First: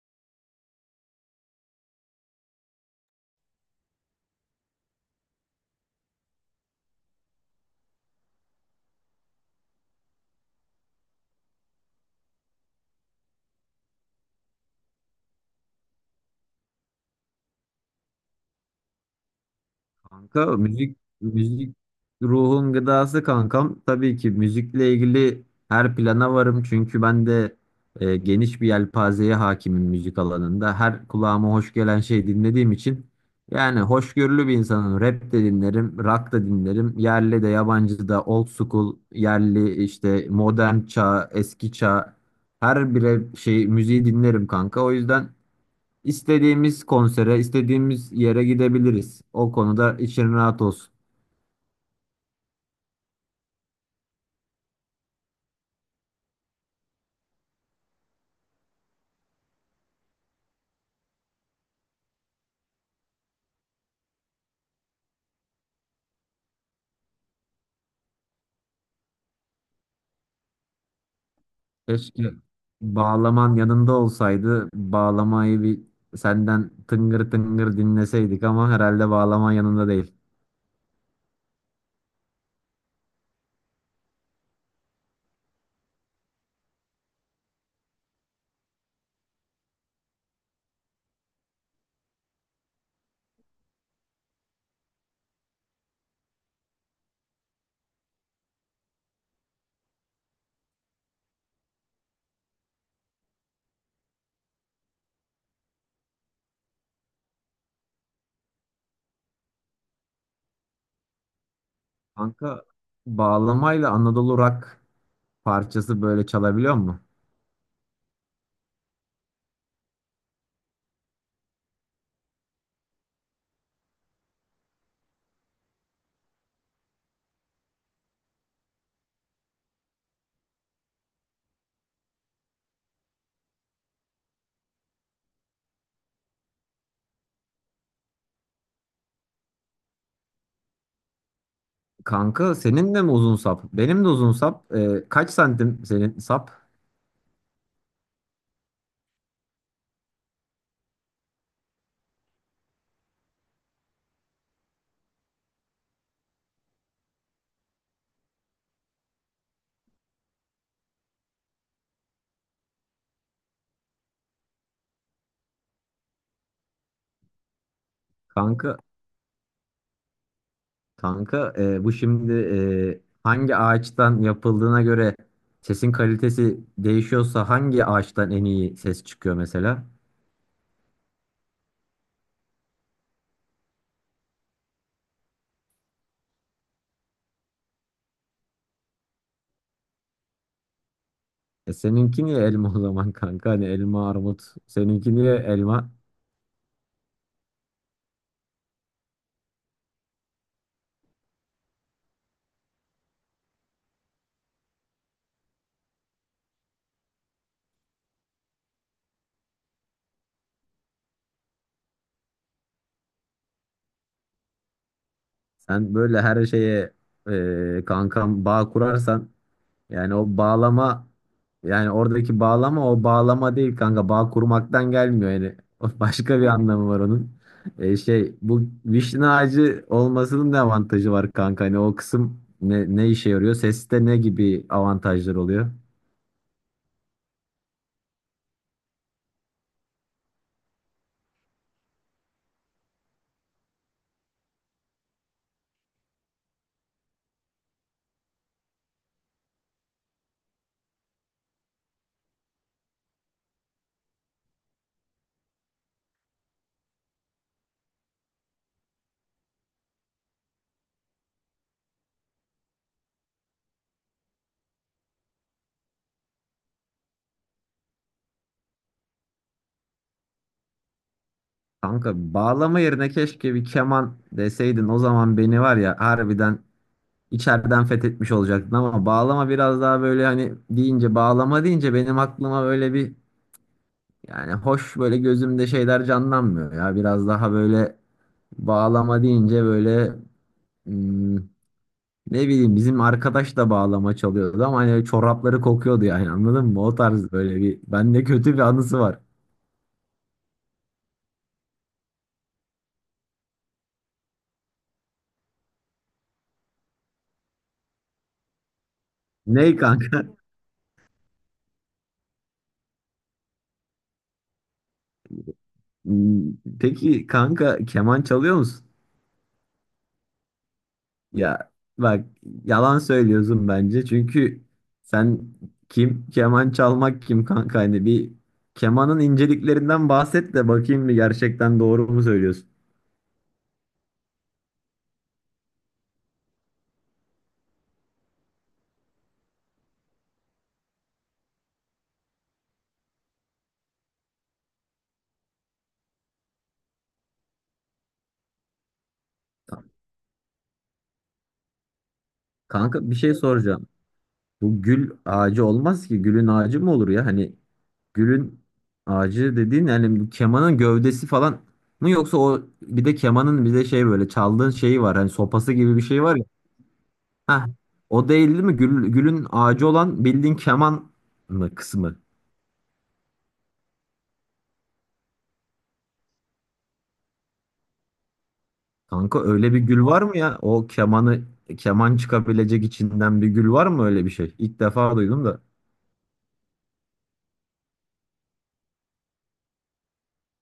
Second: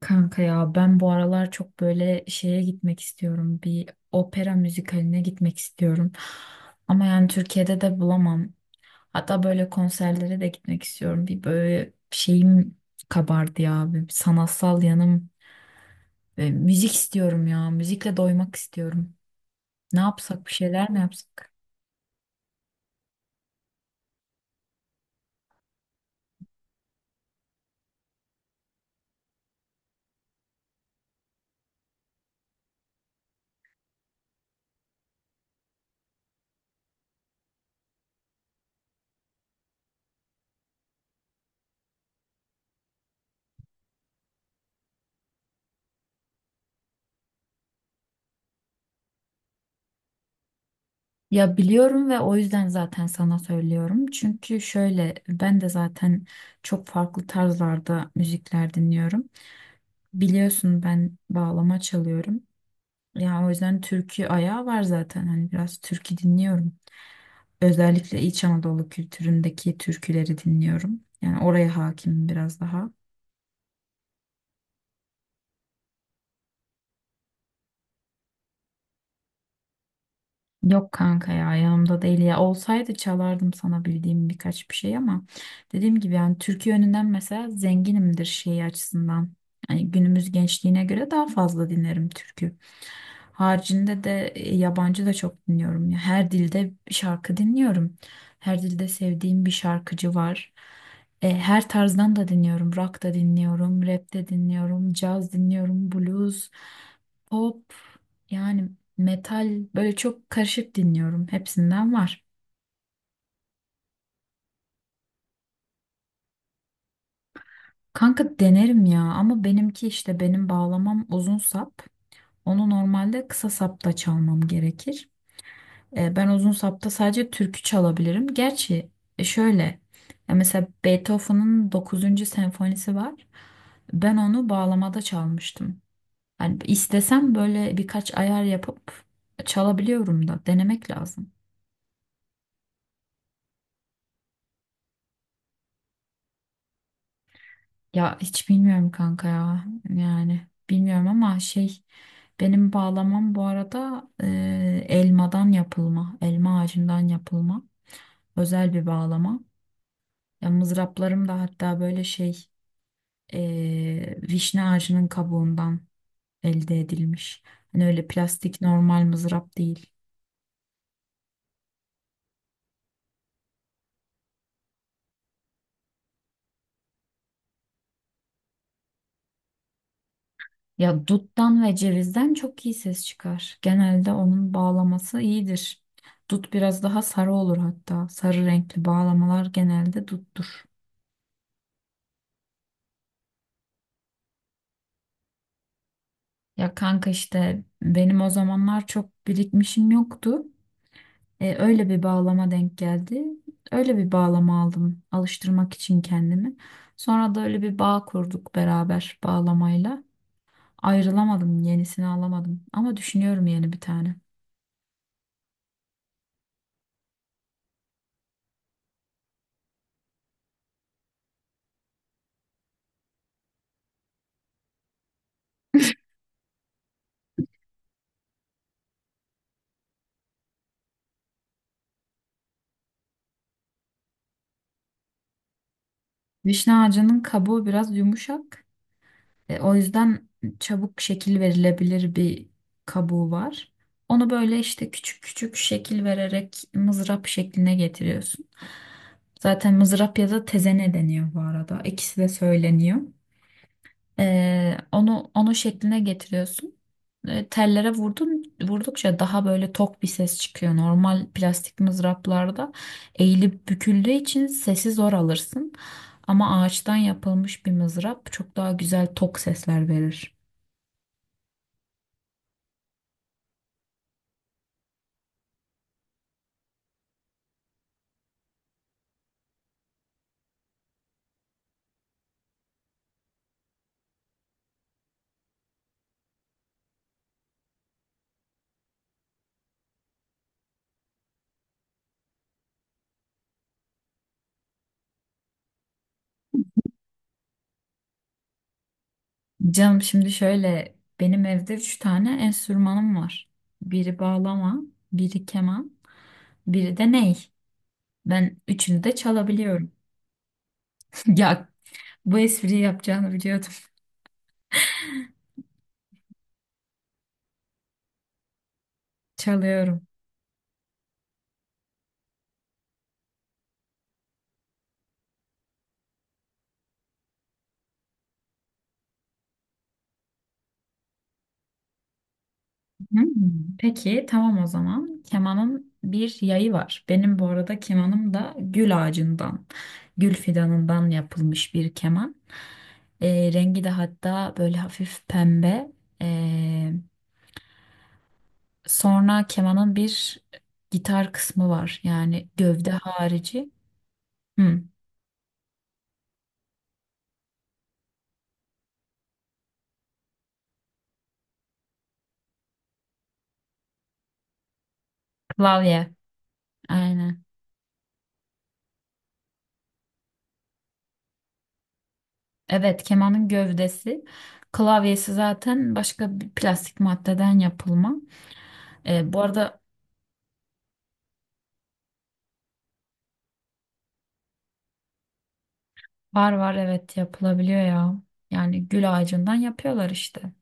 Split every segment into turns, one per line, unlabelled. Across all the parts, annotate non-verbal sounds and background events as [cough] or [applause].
Kanka ya ben bu aralar çok böyle şeye gitmek istiyorum. Bir opera müzikaline gitmek istiyorum. Ama yani Türkiye'de de bulamam. Hatta böyle konserlere de gitmek istiyorum. Bir böyle şeyim kabardı ya. Bir sanatsal yanım. Ve müzik istiyorum ya. Müzikle doymak istiyorum. Ne
Kanka,
yapsak bir şeyler
müzik
mi yapsak?
müzik ruhun gıdası kankam. Tabii ki müzikle ilgili her plana varım çünkü ben de geniş bir yelpazeye hakimim müzik alanında. Her kulağıma hoş gelen şey dinlediğim için yani hoşgörülü bir insanım. Rap de dinlerim, rock da dinlerim. Yerli de yabancı da old school, yerli işte modern çağ, eski çağ her bire şey müziği dinlerim kanka. O yüzden İstediğimiz konsere, istediğimiz yere gidebiliriz. O konuda için rahat olsun.
Ya biliyorum ve o yüzden zaten sana söylüyorum. Çünkü şöyle ben de zaten çok farklı tarzlarda müzikler dinliyorum. Biliyorsun ben bağlama çalıyorum. Ya o yüzden türkü ayağı var zaten. Hani biraz türkü dinliyorum. Özellikle İç Anadolu kültüründeki türküleri dinliyorum. Yani oraya
Keşke
hakimim biraz daha.
bağlaman yanında olsaydı. Bağlamayı bir senden tıngır tıngır dinleseydik ama herhalde bağlaman yanında değil.
Yok kanka ya yanımda değil ya olsaydı çalardım sana bildiğim birkaç bir şey ama dediğim gibi yani Türkiye yönünden mesela zenginimdir şey açısından. Yani günümüz gençliğine göre daha fazla dinlerim türkü. Haricinde de yabancı da çok dinliyorum ya. Her dilde bir şarkı dinliyorum. Her dilde sevdiğim bir şarkıcı var. Her tarzdan da dinliyorum. Rock da dinliyorum, rap de dinliyorum, caz dinliyorum, blues, pop, yani metal, böyle çok karışık dinliyorum. Hepsinden var.
Kanka, bağlamayla Anadolu Rock parçası böyle çalabiliyor mu?
Kanka denerim ya ama benimki işte benim bağlamam uzun sap. Onu normalde kısa sapta çalmam gerekir. Ben uzun sapta sadece türkü çalabilirim. Gerçi e, şöyle mesela Beethoven'ın 9. senfonisi var. Ben onu bağlamada çalmıştım. Yani istesem böyle birkaç ayar yapıp çalabiliyorum da denemek lazım.
Kanka, senin de mi uzun sap? Benim de uzun sap. Kaç santim senin sap?
Ya hiç bilmiyorum kanka ya. Yani bilmiyorum ama şey, benim bağlamam bu arada elmadan yapılma. Elma ağacından yapılma. Özel bir bağlama. Ya mızraplarım da hatta böyle şey, vişne ağacının kabuğundan elde edilmiş. Hani öyle plastik
Kanka
normal mızrap değil.
Kanka, bu şimdi hangi ağaçtan yapıldığına göre sesin kalitesi değişiyorsa hangi ağaçtan en iyi ses çıkıyor mesela?
Ya duttan ve cevizden çok iyi ses çıkar. Genelde onun bağlaması iyidir. Dut biraz daha sarı olur hatta. Sarı renkli bağlamalar genelde duttur.
Seninki niye elma o zaman kanka? Hani elma armut. Seninki niye elma?
Ya kanka işte benim o zamanlar çok birikmişim yoktu. Öyle bir bağlama denk geldi. Öyle bir bağlama aldım alıştırmak için kendimi. Sonra da öyle bir bağ kurduk beraber bağlamayla. Ayrılamadım, yenisini alamadım ama düşünüyorum yeni bir tane.
Sen böyle her şeye kankam bağ kurarsan. Yani o bağlama Yani oradaki bağlama o bağlama değil kanka. Bağ kurmaktan gelmiyor yani. [laughs] O başka bir anlamı var onun. E, şey, bu vişne ağacı olmasının ne avantajı var kanka? Hani o kısım ne, ne işe yarıyor? Seste ne gibi avantajlar oluyor?
Vişne ağacının kabuğu biraz yumuşak. O yüzden çabuk şekil verilebilir bir kabuğu var. Onu böyle işte küçük küçük şekil vererek mızrap şekline getiriyorsun. Zaten mızrap ya da tezene deniyor bu arada. İkisi de söyleniyor. Onu şekline getiriyorsun. Tellere vurdun, vurdukça daha böyle tok bir ses çıkıyor. Normal plastik mızraplarda eğilip büküldüğü için sesi zor alırsın. Ama ağaçtan yapılmış bir mızrap çok daha güzel tok sesler verir.
Kanka, bağlama yerine keşke bir keman deseydin, o zaman beni var ya harbiden içeriden fethetmiş olacaktın ama bağlama biraz daha böyle hani deyince, bağlama deyince benim aklıma böyle bir, yani hoş böyle gözümde şeyler canlanmıyor ya. Biraz daha böyle bağlama deyince böyle, hmm, ne bileyim, bizim arkadaş da bağlama çalıyordu ama hani çorapları kokuyordu, yani anladın mı? O tarz böyle bir, bende kötü bir anısı var.
Canım şimdi şöyle, benim evde üç tane enstrümanım var. Biri bağlama, biri keman, biri de ney. Ben üçünü de
Ney
çalabiliyorum.
kanka? [laughs]
[laughs] Ya bu espriyi yapacağını biliyordum.
Hmm. Peki kanka, keman çalıyor musun?
Çalıyorum.
Ya bak, yalan söylüyorsun bence çünkü sen, kim keman çalmak kim kanka, hani bir kemanın inceliklerinden bahset de bakayım bir, gerçekten doğru mu söylüyorsun?
Hmm. Peki tamam o zaman. Kemanın bir yayı var. Benim bu arada kemanım da gül ağacından, gül fidanından yapılmış bir keman. Rengi de hatta böyle hafif pembe. Ee, sonra kemanın bir gitar kısmı var. Yani gövde
Kanka, bir şey
harici.
soracağım. Bu
Hmm,
gül ağacı olmaz ki. Gülün ağacı mı olur ya? Hani gülün ağacı dediğin, yani bu kemanın gövdesi falan mı, yoksa o bir de kemanın bir de şey böyle çaldığın şeyi var. Hani sopası gibi bir
klavye.
şey var ya.
Aynen.
Heh, o değil değil mi? Gül, gülün ağacı olan bildiğin keman mı kısmı?
Evet, kemanın gövdesi. Klavyesi zaten başka bir plastik maddeden yapılma. Bu
Kanka, öyle bir
arada
gül var mı ya? O kemanı, keman çıkabilecek içinden bir gül var mı, öyle bir şey? İlk defa duydum da.
Var var, evet, yapılabiliyor ya. Yani gül ağacından yapıyorlar işte.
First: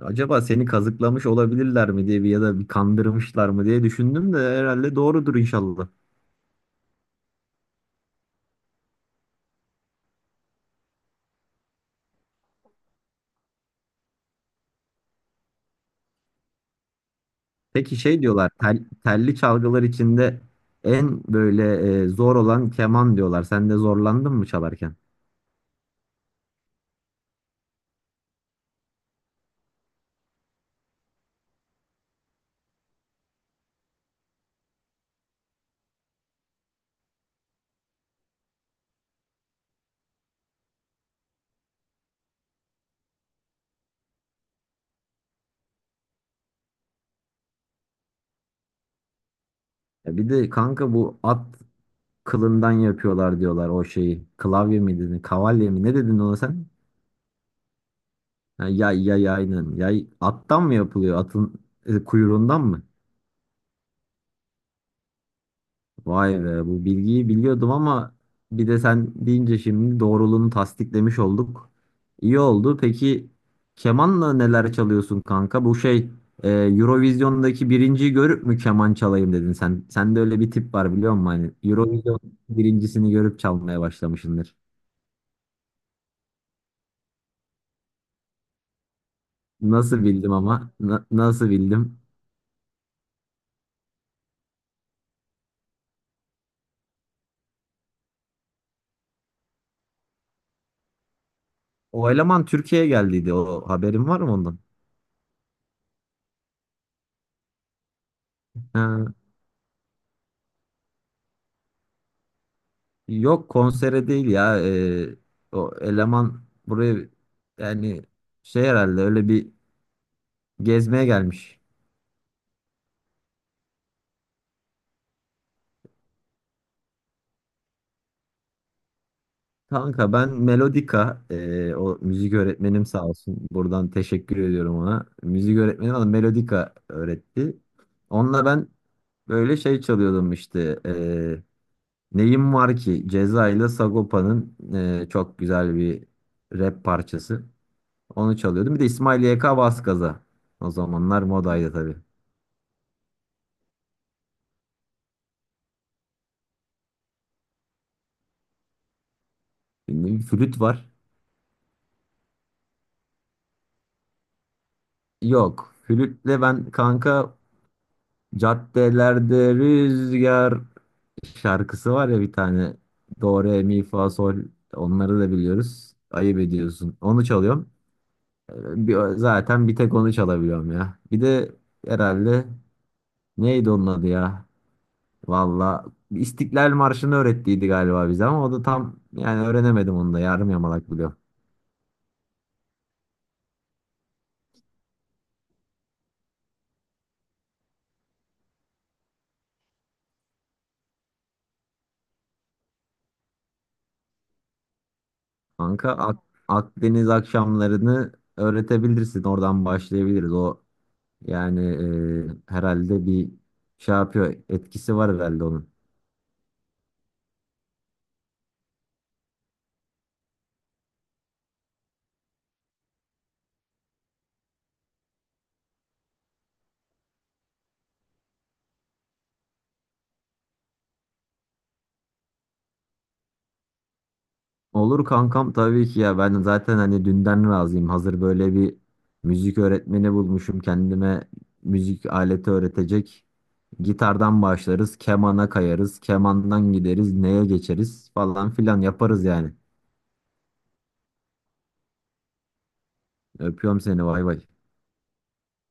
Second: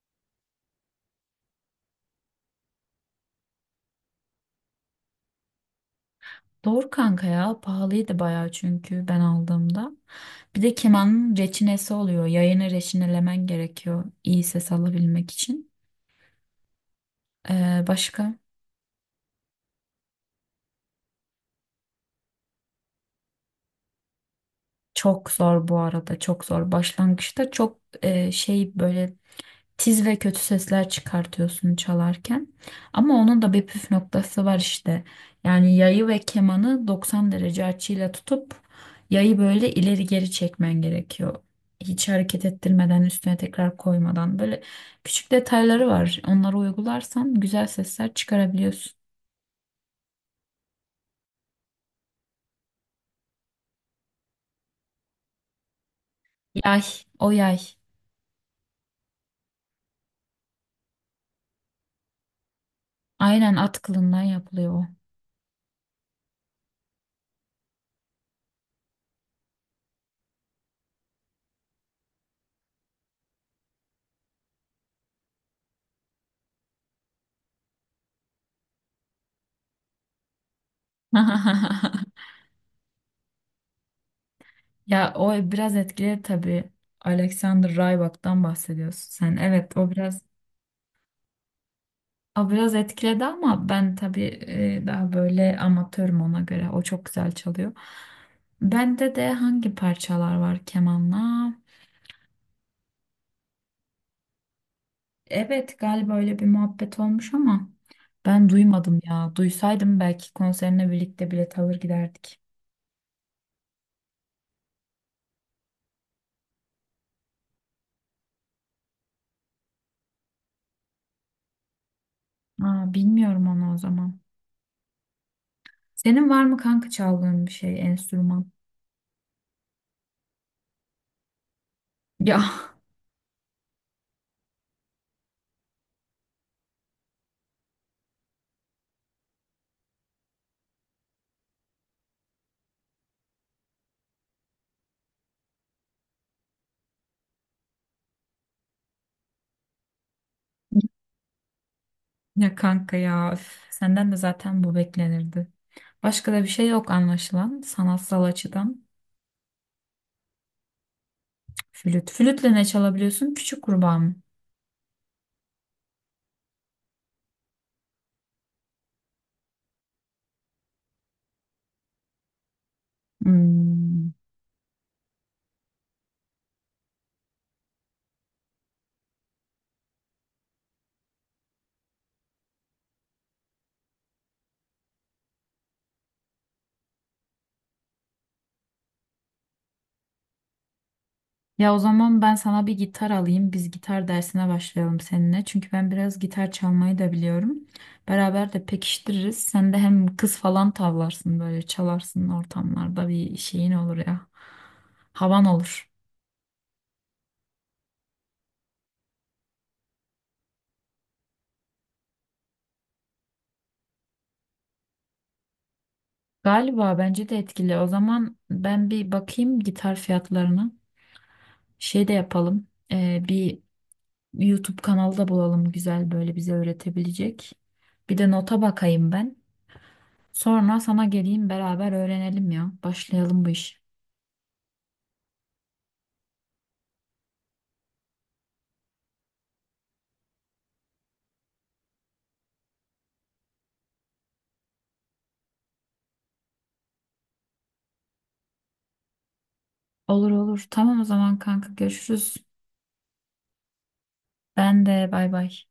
Acaba seni kazıklamış olabilirler mi diye bir, ya da bir kandırmışlar mı diye düşündüm de herhalde doğrudur inşallah.
Doğru kanka ya, pahalıydı bayağı çünkü ben aldığımda. Bir de kemanın reçinesi oluyor. Yayını reçinelemen gerekiyor iyi ses alabilmek için.
Peki şey
Başka?
diyorlar, telli çalgılar içinde en böyle zor olan keman diyorlar. Sen de zorlandın mı çalarken?
Çok zor bu arada, çok zor. Başlangıçta çok şey, böyle tiz ve kötü sesler çıkartıyorsun çalarken. Ama onun da bir püf noktası var işte. Yani yayı ve kemanı 90 derece açıyla tutup yayı böyle ileri geri çekmen gerekiyor. Hiç hareket ettirmeden, üstüne tekrar koymadan, böyle küçük detayları var. Onları uygularsan güzel sesler çıkarabiliyorsun.
Ya bir de kanka, bu at kılından yapıyorlar diyorlar o şeyi. Klavye mi dedin? Kavalye mi? Ne dedin ona sen?
Yay, o yay.
Ha, yay yay aynen. Yay attan mı yapılıyor? Atın kuyruğundan mı?
Aynen, at kılından yapılıyor o.
Vay be, bu bilgiyi biliyordum ama bir de sen deyince şimdi doğruluğunu tasdiklemiş olduk. İyi oldu. Peki kemanla neler çalıyorsun kanka? Bu şey, Eurovision'daki birinciyi görüp mü keman çalayım dedin sen? Sende öyle bir tip var biliyor musun? Hani
[laughs]
Eurovision birincisini görüp çalmaya başlamışsındır.
Ya o biraz etkili tabii. Alexander Rybak'tan bahsediyorsun sen. Evet o
Nasıl
biraz.
bildim ama? Nasıl bildim?
O biraz etkiledi ama ben tabii daha böyle amatörüm ona göre. O çok güzel çalıyor. Bende de hangi parçalar var kemanla?
O eleman Türkiye'ye geldiydi. O haberin var mı ondan?
Evet galiba öyle bir muhabbet olmuş ama ben duymadım
Ha.
ya. Duysaydım belki konserine birlikte bilet alır giderdik.
Yok, konsere değil ya. O eleman buraya, yani şey, herhalde öyle bir gezmeye gelmiş.
Aa, bilmiyorum onu o zaman. Senin var mı kanka çaldığın bir şey, enstrüman?
Kanka ben Melodika, o müzik
Ya
öğretmenim sağ olsun. Buradan teşekkür ediyorum ona. Müzik öğretmenim bana Melodika öğretti. Onunla ben böyle şey çalıyordum işte. Neyim Var Ki Ceza ile Sagopa'nın çok güzel bir rap parçası. Onu çalıyordum. Bir de İsmail YK Vaskaza. O zamanlar modaydı tabii.
[laughs] ya kanka ya, üf, senden de zaten bu beklenirdi. Başka da bir şey yok anlaşılan sanatsal açıdan.
Bilmiyorum, Flüt var.
Flüt. Flütle ne çalabiliyorsun? Küçük kurbağa mı?
Yok. Flütle ben kanka, caddelerde rüzgar şarkısı var ya bir tane. Do, re, mi, fa,
Hmm.
sol. Onları da biliyoruz. Ayıp ediyorsun. Onu çalıyorum. Zaten bir tek onu çalabiliyorum ya. Bir de herhalde neydi onun adı ya? Valla İstiklal Marşı'nı öğrettiydi galiba bize ama o da tam yani öğrenemedim, onu da yarım yamalak biliyorum.
Ya o zaman ben sana bir gitar alayım. Biz gitar dersine başlayalım seninle. Çünkü ben biraz gitar çalmayı da biliyorum. Beraber de pekiştiririz. Sen de hem kız falan tavlarsın, böyle çalarsın ortamlarda, bir şeyin olur ya. Havan
Kanka,
olur.
Akdeniz akşamlarını öğretebilirsin. Oradan başlayabiliriz. O yani, herhalde bir şey yapıyor. Etkisi var herhalde onun.
Galiba bence de etkili. O zaman ben bir bakayım gitar fiyatlarına. Şey de yapalım. Bir YouTube kanalı da bulalım güzel böyle bize öğretebilecek. Bir de nota bakayım ben. Sonra sana geleyim, beraber öğrenelim ya. Başlayalım bu iş.
Olur kankam, tabii ki ya. Ben zaten hani dünden razıyım. Hazır böyle bir müzik öğretmeni bulmuşum kendime, müzik aleti öğretecek. Gitardan başlarız. Kemana kayarız. Kemandan gideriz. Neye geçeriz falan filan yaparız yani.
Olur olur. Tamam o zaman kanka, görüşürüz.
Öpüyorum seni. Vay vay.
Ben de bay bay.